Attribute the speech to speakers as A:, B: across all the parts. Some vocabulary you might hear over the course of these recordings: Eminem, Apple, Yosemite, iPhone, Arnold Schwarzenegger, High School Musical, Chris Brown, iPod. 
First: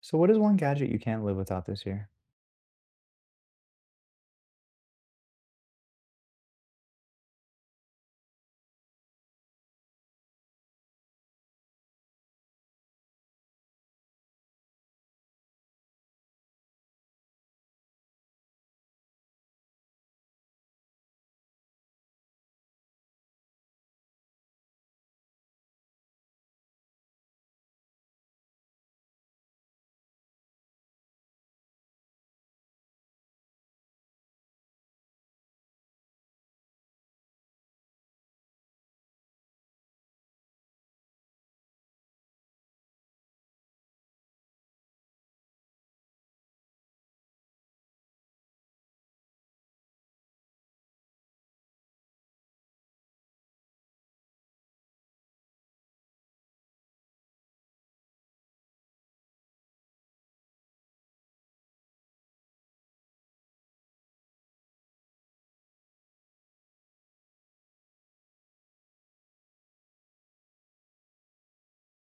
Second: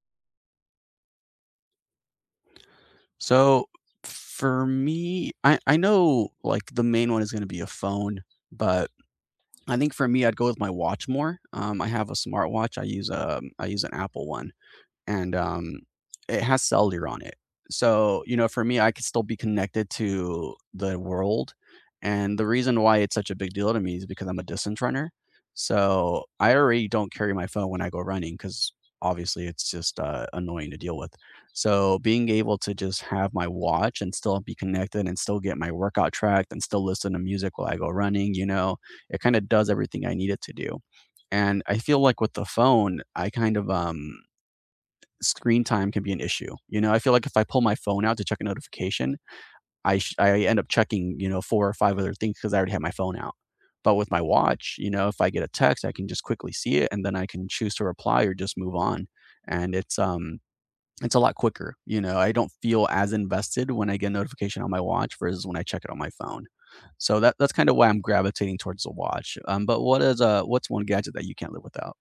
A: So what is one gadget you can't live without this year?
B: So for me, I know like the main one is going to be a phone, but I think for me, I'd go with my watch more. I have a smartwatch. I use an Apple one and it has cellular on it. So, you know, for me, I could still be connected to the world, and the reason why it's such a big deal to me is because I'm a distance runner. So, I already don't carry my phone when I go running because obviously it's just, annoying to deal with. So, being able to just have my watch and still be connected and still get my workout tracked and still listen to music while I go running, you know, it kinda does everything I need it to do, and I feel like with the phone, I kind of, screen time can be an issue. You know, I feel like if I pull my phone out to check a notification, I end up checking, you know, four or five other things because I already have my phone out. But with my watch, you know, if I get a text, I can just quickly see it and then I can choose to reply or just move on. And it's it's a lot quicker. You know, I don't feel as invested when I get a notification on my watch versus when I check it on my phone. So that's kinda why I'm gravitating towards the watch. But what is, what's one gadget that you can't live without?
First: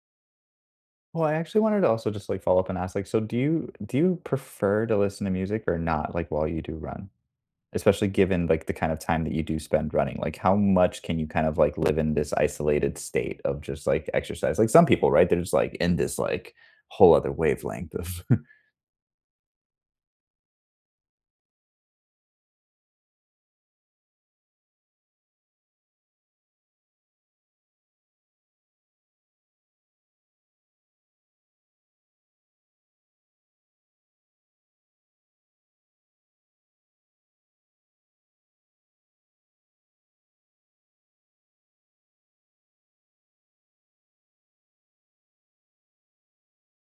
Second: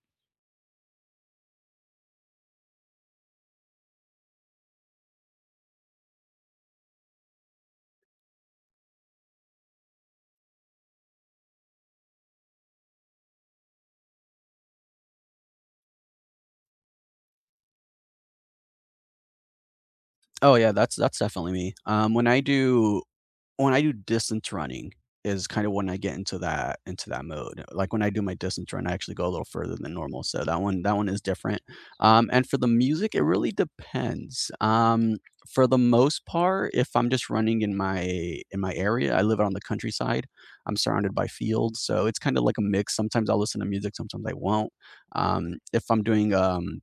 A: Well, I actually wanted to also just like follow up and ask, like, so do you prefer to listen to music or not, like, while you do run? Especially given like the kind of time that you do spend running. Like, how much can you kind of like live in this isolated state of just like exercise? Like, some people, right? They're just like in this like whole other wavelength of
B: Oh yeah, that's definitely me. When I do distance running is kind of when I get into that mode. Like when I do my distance run, I actually go a little further than normal. So that one is different. And for the music, it really depends. For the most part, if I'm just running in my area, I live out on the countryside. I'm surrounded by fields, so it's kind of like a mix. Sometimes I'll listen to music, sometimes I won't. If I'm doing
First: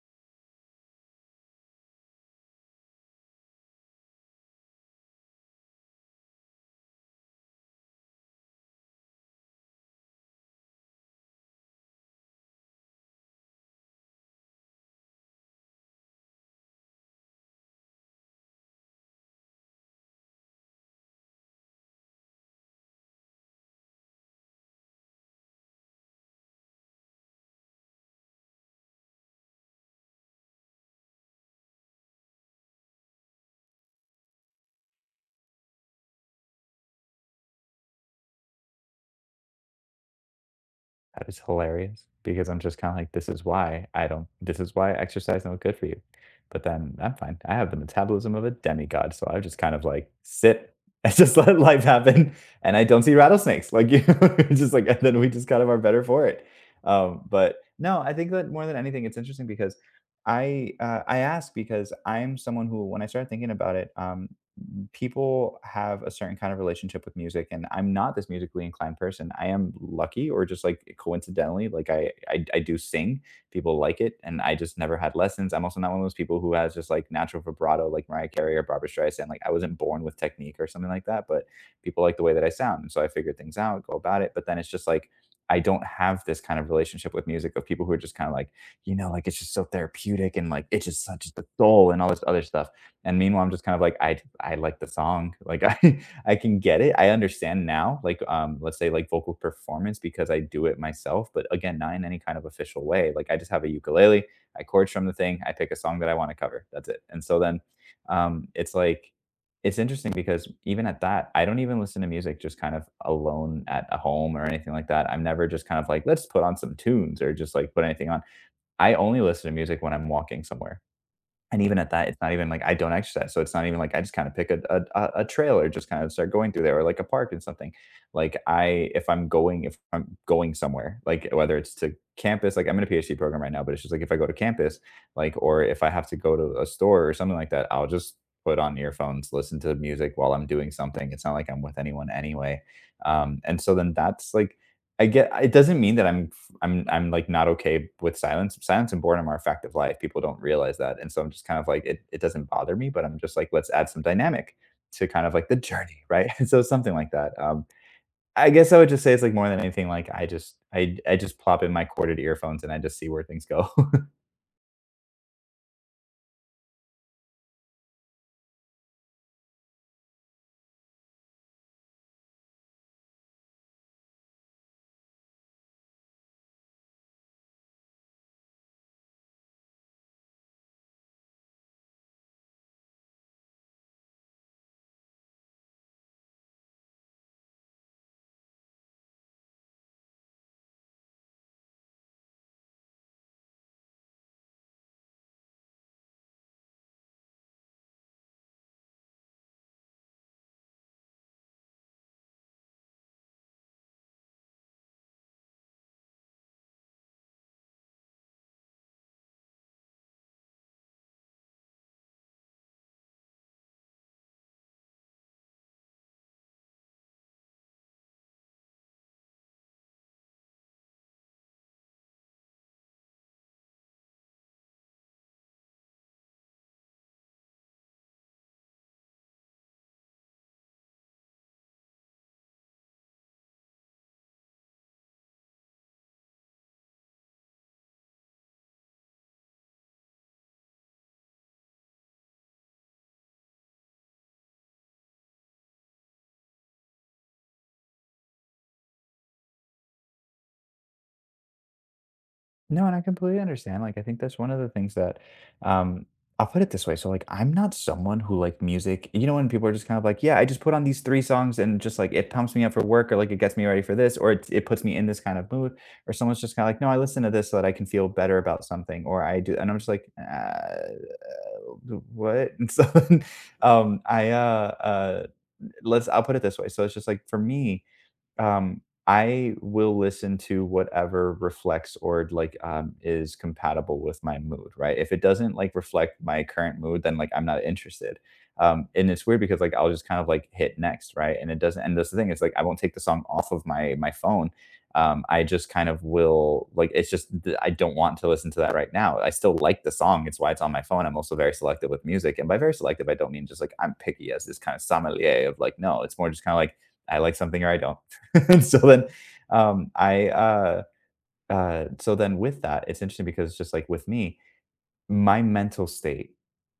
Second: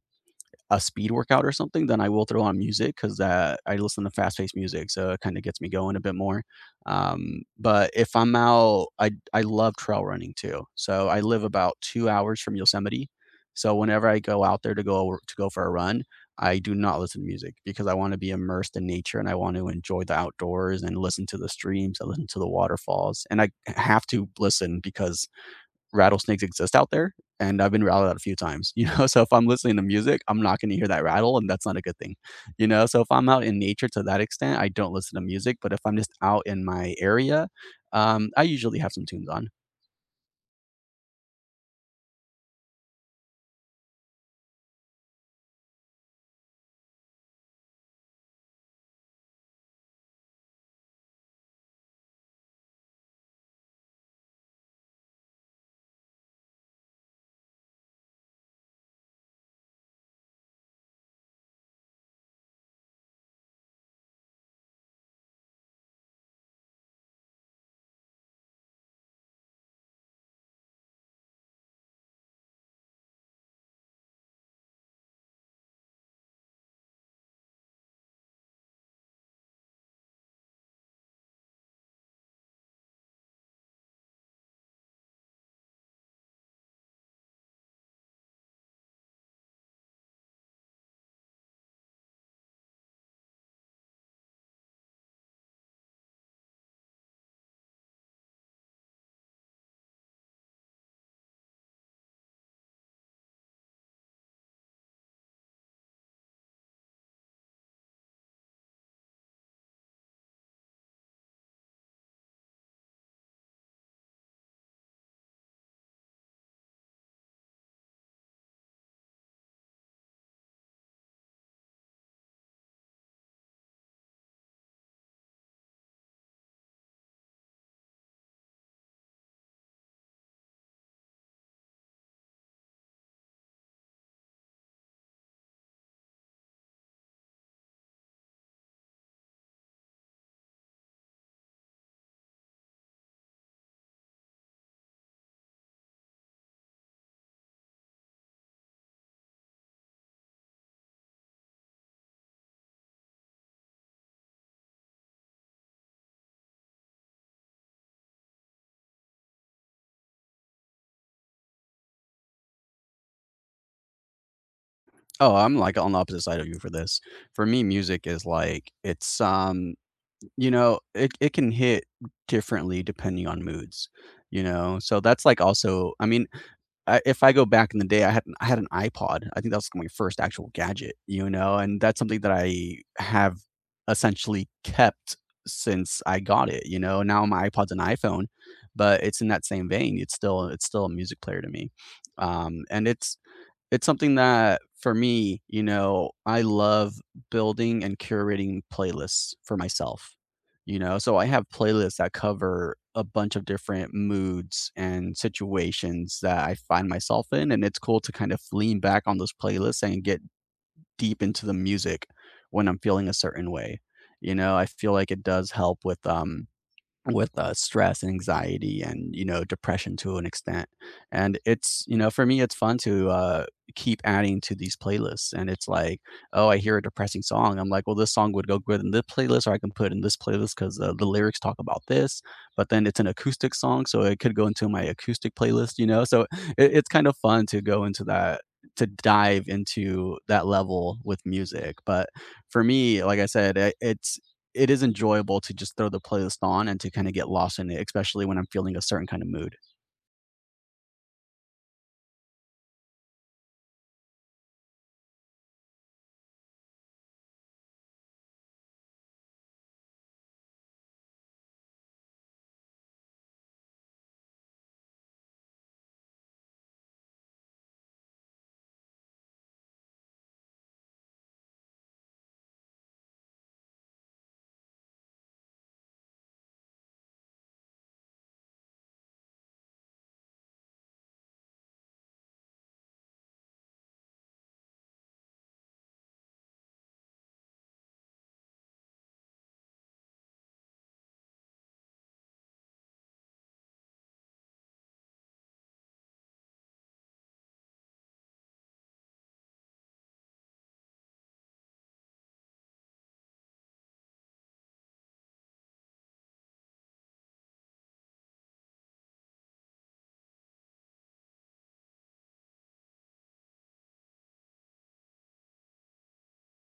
B: a speed workout or something, then I will throw on music because I listen to fast paced music, so it kind of gets me going a bit more. But if I'm out, I love trail running too. So I live about 2 hours from Yosemite, so whenever I go out there to go for a run, I do not listen to music because I want to be immersed in nature and I want to enjoy the outdoors and listen to the streams and listen to the waterfalls. And I have to listen because rattlesnakes exist out there, and I've been rattled out a few times, you know? So if I'm listening to music, I'm not gonna hear that rattle, and that's not a good thing, you know? So if I'm out in nature to that extent, I don't listen to music, but if I'm just out in my area, I usually have some tunes on.
A: That is hilarious because I'm just kinda like, "This is why I don't, this is why exercise is not good for you." But then I'm fine. I have the metabolism of a demigod, so I just kind of, like, sit and just let life happen, and I don't see rattlesnakes, like, you know, just like and then we just kind of are better for it. But no, I think that more than anything, it's interesting because I ask because I'm someone who, when I started thinking about it, people have a certain kind of relationship with music, and I'm not this musically inclined person. I am lucky or just like coincidentally like I do sing, people like it, and I just never had lessons. I'm also not one of those people who has just like natural vibrato like Mariah Carey or Barbara Streisand. Like, I wasn't born with technique or something like that, but people like the way that I sound, and so I figured things out, go about it. But then it's just like I don't have this kind of relationship with music of people who are just kind of like, you know, like, it's just so therapeutic and like it's just such the soul and all this other stuff. And meanwhile, I'm just kind of like, I like the song. Like I can get it. I understand now, like, let's say like vocal performance, because I do it myself, but again, not in any kind of official way. Like, I just have a ukulele, I chords from the thing, I pick a song that I want to cover. That's it. And so then it's like it's interesting because even at that, I don't even listen to music just kind of alone at a home or anything like that. I'm never just kind of like, let's put on some tunes or just like put anything on. I only listen to music when I'm walking somewhere, and even at that, it's not even like, I don't exercise, so it's not even like I just kind of pick a trail or just kind of start going through there, or like a park and something. Like, I, if I'm going somewhere, like whether it's to campus, like I'm in a PhD program right now, but it's just like if I go to campus, like, or if I have to go to a store or something like that, I'll just put on earphones, listen to music while I'm doing something. It's not like I'm with anyone anyway, and so then that's like I get. It doesn't mean that I'm I'm like not okay with silence. Silence and boredom are a fact of life. People don't realize that. And so I'm just kind of like, it doesn't bother me, but I'm just like, let's add some dynamic to kind of like the journey, right? So something like that. I guess I would just say it's like, more than anything, like, I just I just plop in my corded earphones and I just see where things go.
B: Oh, I'm, like, on the opposite side of you for this. For me, music is, like, it's, you know, it can hit differently depending on moods, you know? So that's, like, also I mean, I if I go back in the day, I had an iPod. I think that was my first actual gadget, you know, and that's something that I have essentially kept since I got it, you know. Now my iPod's an iPhone, but it's in that same vein. It's still a music player to me. And it's something that for me, you know, I love building and curating playlists for myself, you know? So I have playlists that cover a bunch of different moods and situations that I find myself in, and it's cool to kind of lean back on those playlists and get deep into the music when I'm feeling a certain way, you know? I feel like it does help with, stress and anxiety and, you know, depression to an extent, and it's you know, for me, it's fun to, keep adding to these playlists, and it's like, "Oh, I hear a depressing song." I'm like, "Well, this song would go good in this playlist, or I can put it in this playlist 'cause, the lyrics talk about this," but then it's an acoustic song, so it could go into my acoustic playlist, you know? So it's kind of fun to go into that to dive into that level with music. But for me, like I said, I it's it is enjoyable to just throw the playlist on and to kind of get lost in it, especially when I'm feeling a certain kind of mood.
A: No, and I completely understand. Like, I think that's one of the things that, um I'll put it this way, so, like, I'm not someone who, like, music, you know, when people are just kind of like, "Yeah, I just put on these 3 songs and just, like, it pumps me up for work, or, like, it gets me ready for this, or it puts me in this kind of mood," or someone's just kinda like, "No, I listen to this so that I can feel better about something," or I do and I'm just like, what?" And so, um, I, uh, uh let's, I'll put it this way, so it's just like, for me, um, I will listen to whatever reflects or like, is compatible with my mood, right? If it doesn't like reflect my current mood, then like I'm not interested. And it's weird because like I'll just kind of like hit next, right? And it doesn't. And that's the thing is like I won't take the song off of my phone. I just kind of will like, it's just I don't want to listen to that right now. I still like the song. It's why it's on my phone. I'm also very selective with music, and by very selective, I don't mean just like I'm picky as this kind of sommelier of like, no. It's more just kind of like I like something or I don't. And so then I so then with that, it's interesting because just like with me, my mental state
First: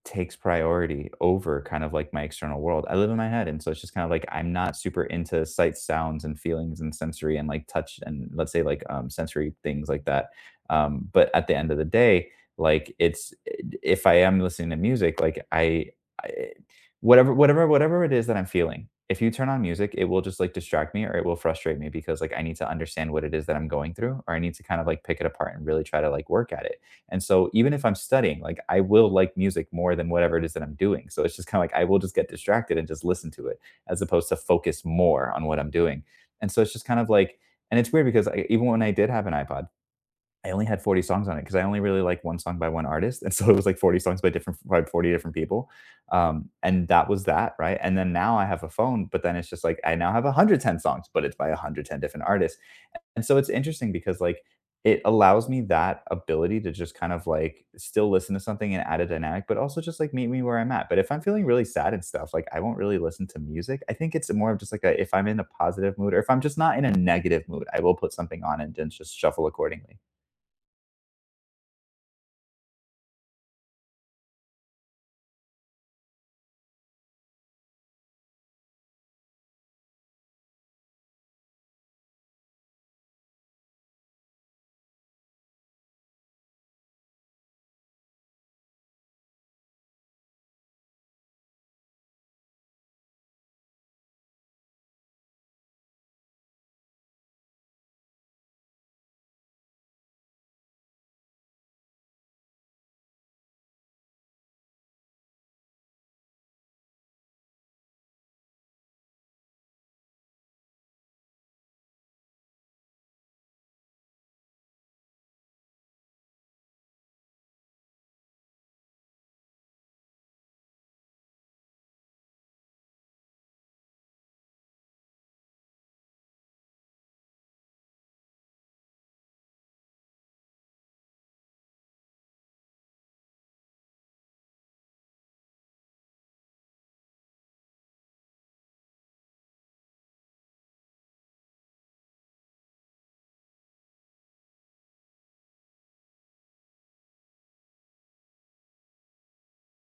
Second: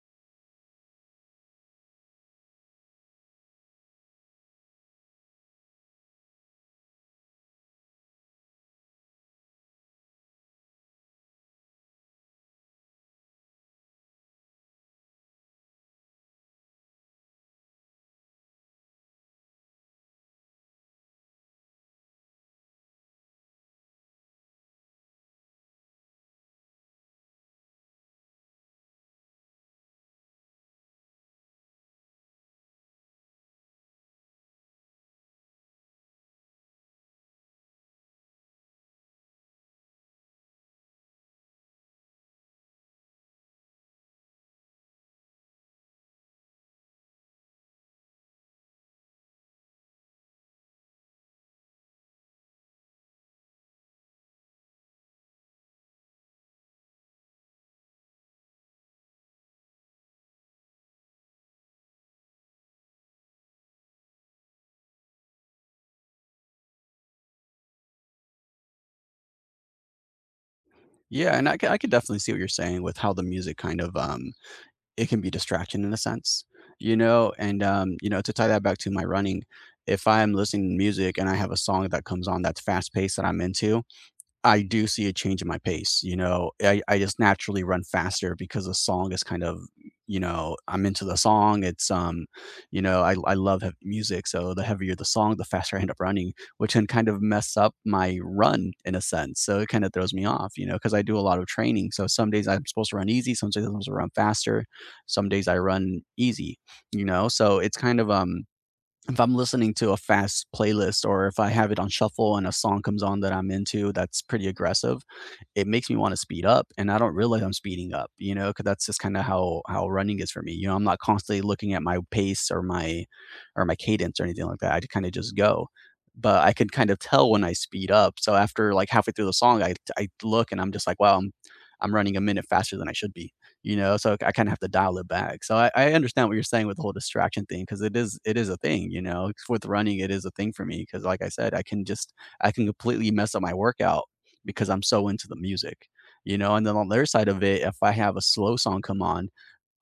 A: takes priority over kind of like my external world. I live in my head. And so it's just kind of like I'm not super into sights, sounds, and feelings and sensory and like touch, and let's say like, sensory things like that. But at the end of the day, like it's, eh, if I am listening to music, like I whatever, whatever, whatever it is that I'm feeling. If you turn on music, it will just like distract me, or it will frustrate me because like I need to understand what it is that I'm going through, or I need to kind of like pick it apart and really try to like work at it. And so even if I'm studying, like I will like music more than whatever it is that I'm doing. So it's just kind of like I will just get distracted and just listen to it, as opposed to focus more on what I'm doing. And so it's just kind of like, and it's weird because I, even when I did have an iPod, I only had 40 songs on it because I only really like one song by one artist, and so it was like 40 songs by different, by 40 different people, and that was that, right? And then now I have a phone, but then it's just like I now have 110 songs, but it's by 110 different artists, and so it's interesting because, like, it allows me that ability to just kind of, like, still listen to something and add a dynamic, but also just, like, meet me where I'm at. But if I'm feeling really sad and stuff, like, I won't really listen to music. I think it's more of just like a, if I'm in a positive mood, or if I'm just not in a negative mood, I will put something on and then just shuffle accordingly.
B: Yeah, and I can definitely see what you're saying with how the music kind of it can be distraction in a sense, you know, and you know, to tie that back to my running, if I'm listening to music and I have a song that comes on that's fast paced that I'm into, I do see a change in my pace. You know, I just naturally run faster because the song is kind of you know, I'm into the song, it's, you know, I love heavy music, so the heavier the song, the faster I end up running, which can kind of mess up my run in a sense, so it kinda throws me off, you know, because I do a lot of training, so some days I'm supposed to run easy, some days I'm supposed to run faster, some days I run easy, you know, so it's kind of, if I'm listening to a fast playlist or if I have it on shuffle and a song comes on that I'm into that's pretty aggressive, it makes me want to speed up and I don't realize I'm speeding up, you know, because that's just kind of how running is for me. You know, I'm not constantly looking at my pace or my cadence or anything like that. I kind of just go. But I can kind of tell when I speed up. So after like halfway through the song, I look and I'm just like, wow, I'm running a minute faster than I should be. You know, so I kind of have to dial it back. So I understand what you're saying with the whole distraction thing because it is a thing, you know. With running, it is a thing for me because like I said, I can completely mess up my workout because I'm so into the music, you know. And then on the other side of it, if I have a slow song come on,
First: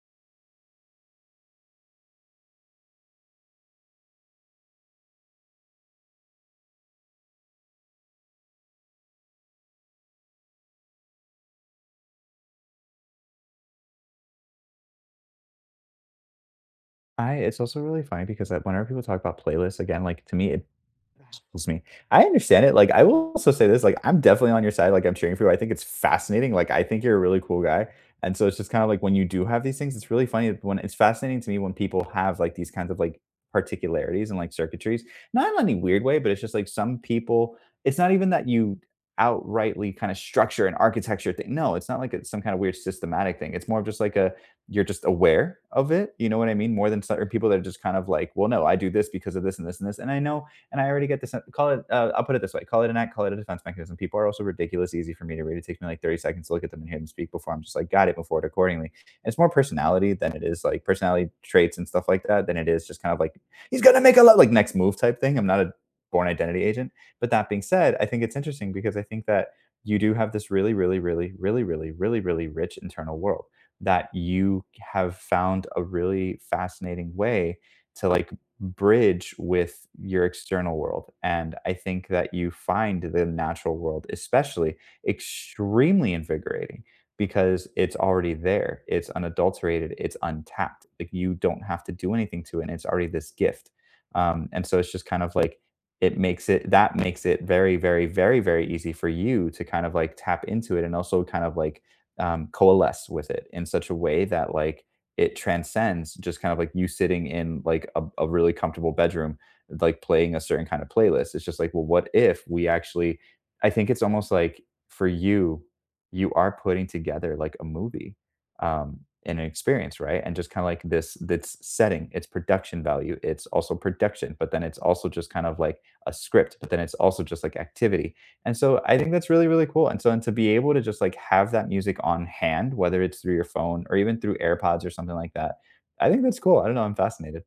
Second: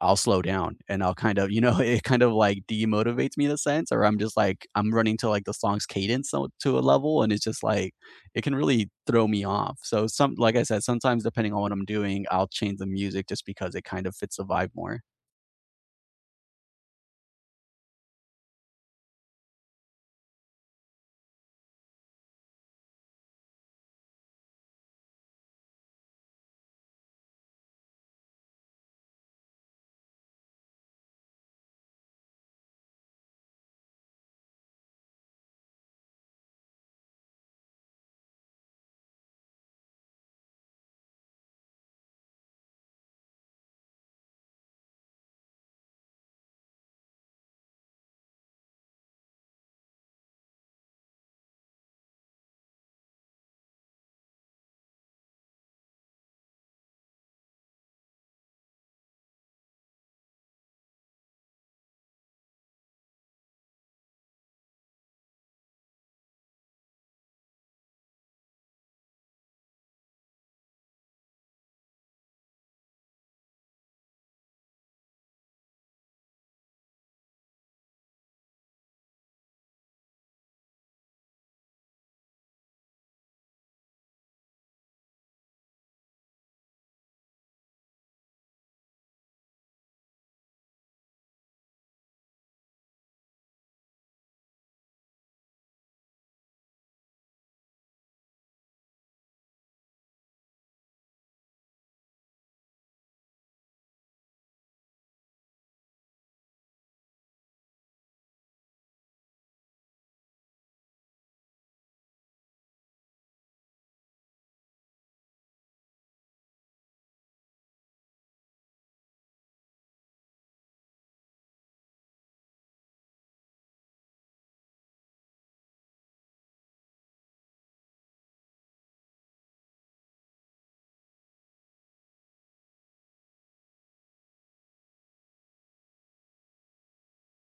B: I'll slow down and I'll kind of, you know, it kind of like demotivates me in a sense, or I'm just like, I'm running to like the song's to a level. And it's just like, it can really throw me off. So, like I said, sometimes depending on what I'm doing, I'll change the music just because it kind of fits the vibe more.
A: I, it's also really funny because, like, whenever people talk about playlists, again, like, to me, it baffles me. I understand it. Like, I will also say this, like, I'm definitely on your side, like, I'm cheering for you, I think it's fascinating, like, I think you're a really cool guy, and so it's just kinda like when you do have these things, it's really funny when it's fascinating to me when people have, like, these kinds of, like, particularities and, like, circuitries, not in any weird way, but it's just like some people, it's not even that you outrightly kinda structure and architecture thing, no, it's not like it's some kind of weird systematic thing, it's more of just like a, you're just aware of it. You know what I mean? More than certain people that are just kind of like, well, no, I do this because of this and this and this. And I know, and I already get this. Call it, I'll put it this way, call it an act, call it a defense mechanism. People are also ridiculous easy for me to read. It takes me like 30 seconds to look at them and hear them speak before I'm just like, got it, before it accordingly. And it's more personality than it is like personality traits and stuff like that, than it is just kind of like, he's going to make a lot like next move type thing. I'm not a born identity agent. But that being said, I think it's interesting because I think that you do have this really, really, really, really, really, really, really rich internal world that you have found a really fascinating way to bridge with your external world. And I think that you find the natural world, especially, extremely invigorating because it's already there. It's unadulterated, it's untapped. Like you don't have to do anything to it. And it's already this gift. And so it's just kind of like, it makes it that makes it very, very, very, very easy for you to kind of like tap into it and also kind of like coalesce with it in such a way that like it transcends just kind of like you sitting in like a really comfortable bedroom like playing a certain kind of playlist. It's just like, well, what if we actually, I think it's almost like, for you, you are putting together like a movie um and an experience, right? And just kind of like this setting, it's production value, it's also production, but then it's also just kind of like a script, but then it's also just like activity. And so I think that's really, really cool. And so and to be able to just like have that music on hand, whether it's through your phone or even through AirPods or something like that, I think that's cool. I don't know. I'm fascinated.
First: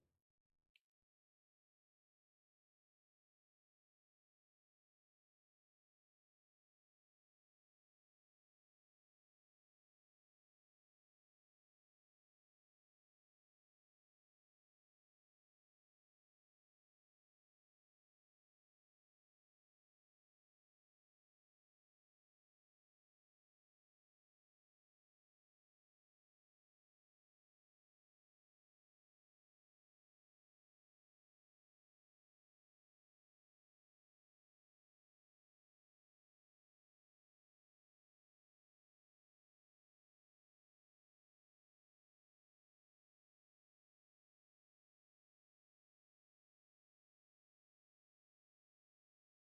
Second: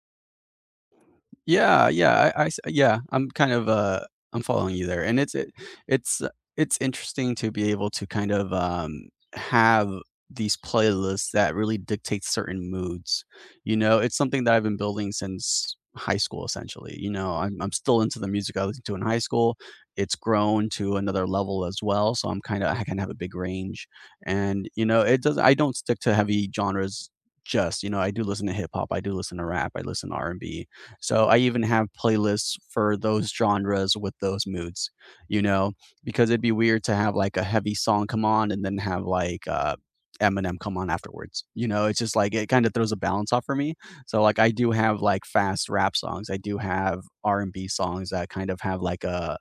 B: Yeah, I'm kind of, I'm following you there, and it's it it's uh, it's interesting to be able to kind of, have these playlists that really dictate certain moods, you know? It's something that I've been building since high school, essentially, you know? I'm still into the music I listened to in high school. It's grown to another level as well, so I'm kinda I can have a big range, and, you know, it doesn't I don't stick to heavy genres just, you know, I do listen to hip hop, I do listen to rap, I listen to R&B. So I even have playlists for those genres with those moods, you know, because it'd be weird to have like a heavy song come on and then have like Eminem come on afterwards. You know, it's just like it kind of throws a balance off for me. So like I do have like fast rap songs. I do have R&B songs that kind of have like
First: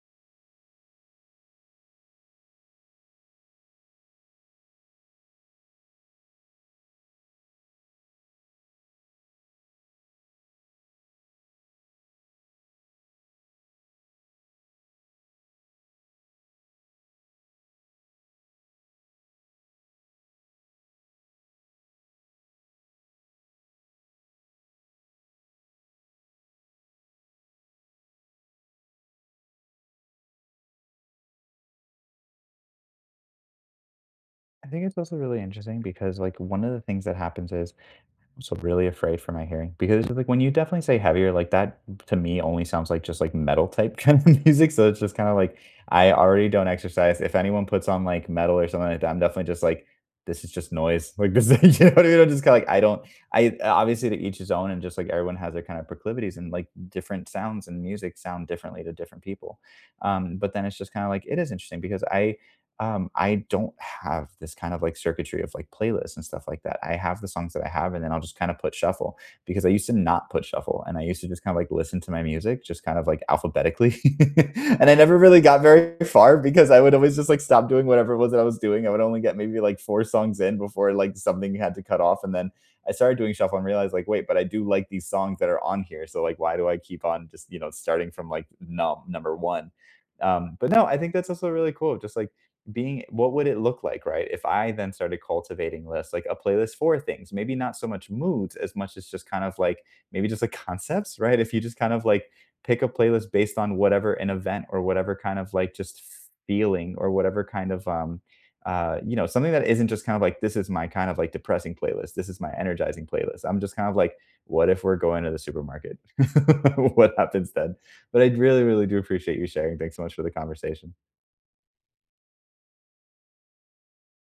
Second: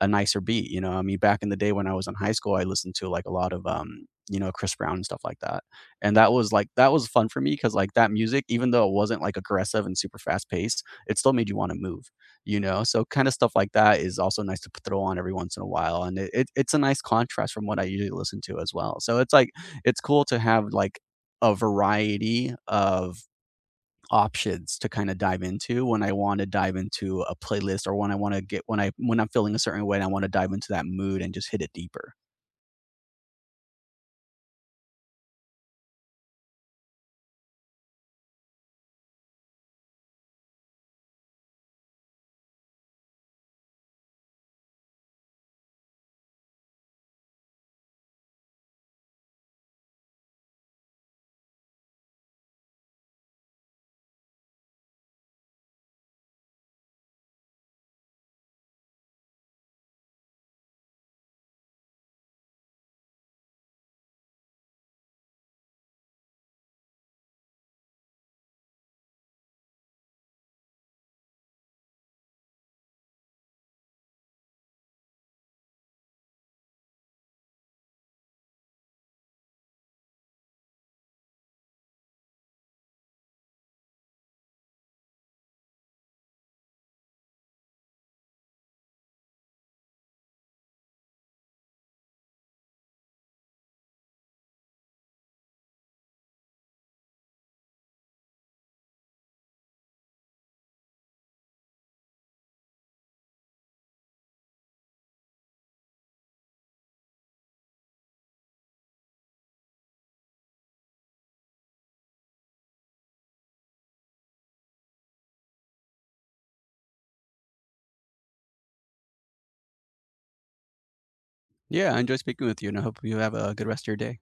B: a nicer beat. You know, I mean, back in the day when I was in high school, I listened to like a lot of you know, Chris Brown and stuff like that. And that was that was fun for me because like that music, even though it wasn't like aggressive and super fast paced, it still made you want to move. You know, so kind of stuff like that is also nice to throw on every once in a while, and it's a nice contrast from what I usually listen to as well. So it's like it's cool to have like a variety of options to kind of dive into when I want to dive into a playlist or when I want to get when I when I'm feeling a certain way and I want to dive into that mood and just hit it deeper.
A: I think it's also really interesting because, like, one of the things that happens is I'm so really afraid for my hearing because, like, when you definitely say heavier, like, that to me only sounds like just like metal type kind of music. So it's just kind of like I already don't exercise. If anyone puts on like metal or something like that, I'm definitely just like, this is just noise. Like this, is- you know what I mean? I'm just kind of like I don't. I obviously to each his own, and just like everyone has their kind of proclivities, and like different sounds and music sound differently to different people. But then it's just kind of like it is interesting because I don't have this kind of like circuitry of like playlists and stuff like that. I have the songs that I have, and then I'll just kind of put shuffle because I used to not put shuffle, and I used to just kind of like listen to my music just kind of like alphabetically, and I never really got very far because I would always just like stop doing whatever it was that I was doing. I would only get maybe like four songs in before like something had to cut off, and then I started doing shuffle and realized like, wait, but I do like these songs that are on here, so like, why do I keep on just you know starting from like number one? But no, I think that's also really cool, just like being, what would it look like, right? If I then started cultivating lists, like a playlist for things, maybe not so much moods as much as just kind of like maybe just like concepts, right? If you just kind of like pick a playlist based on whatever, an event or whatever, kind of like just feeling or whatever kind of you know, something that isn't just kind of like, this is my kind of like depressing playlist, this is my energizing playlist. I'm just kind of like, what if we're going to the supermarket? What happens then? But I really, really do appreciate you sharing. Thanks so much for the conversation.
B: Yeah, I enjoy speaking with you and I hope you have a good rest of your day.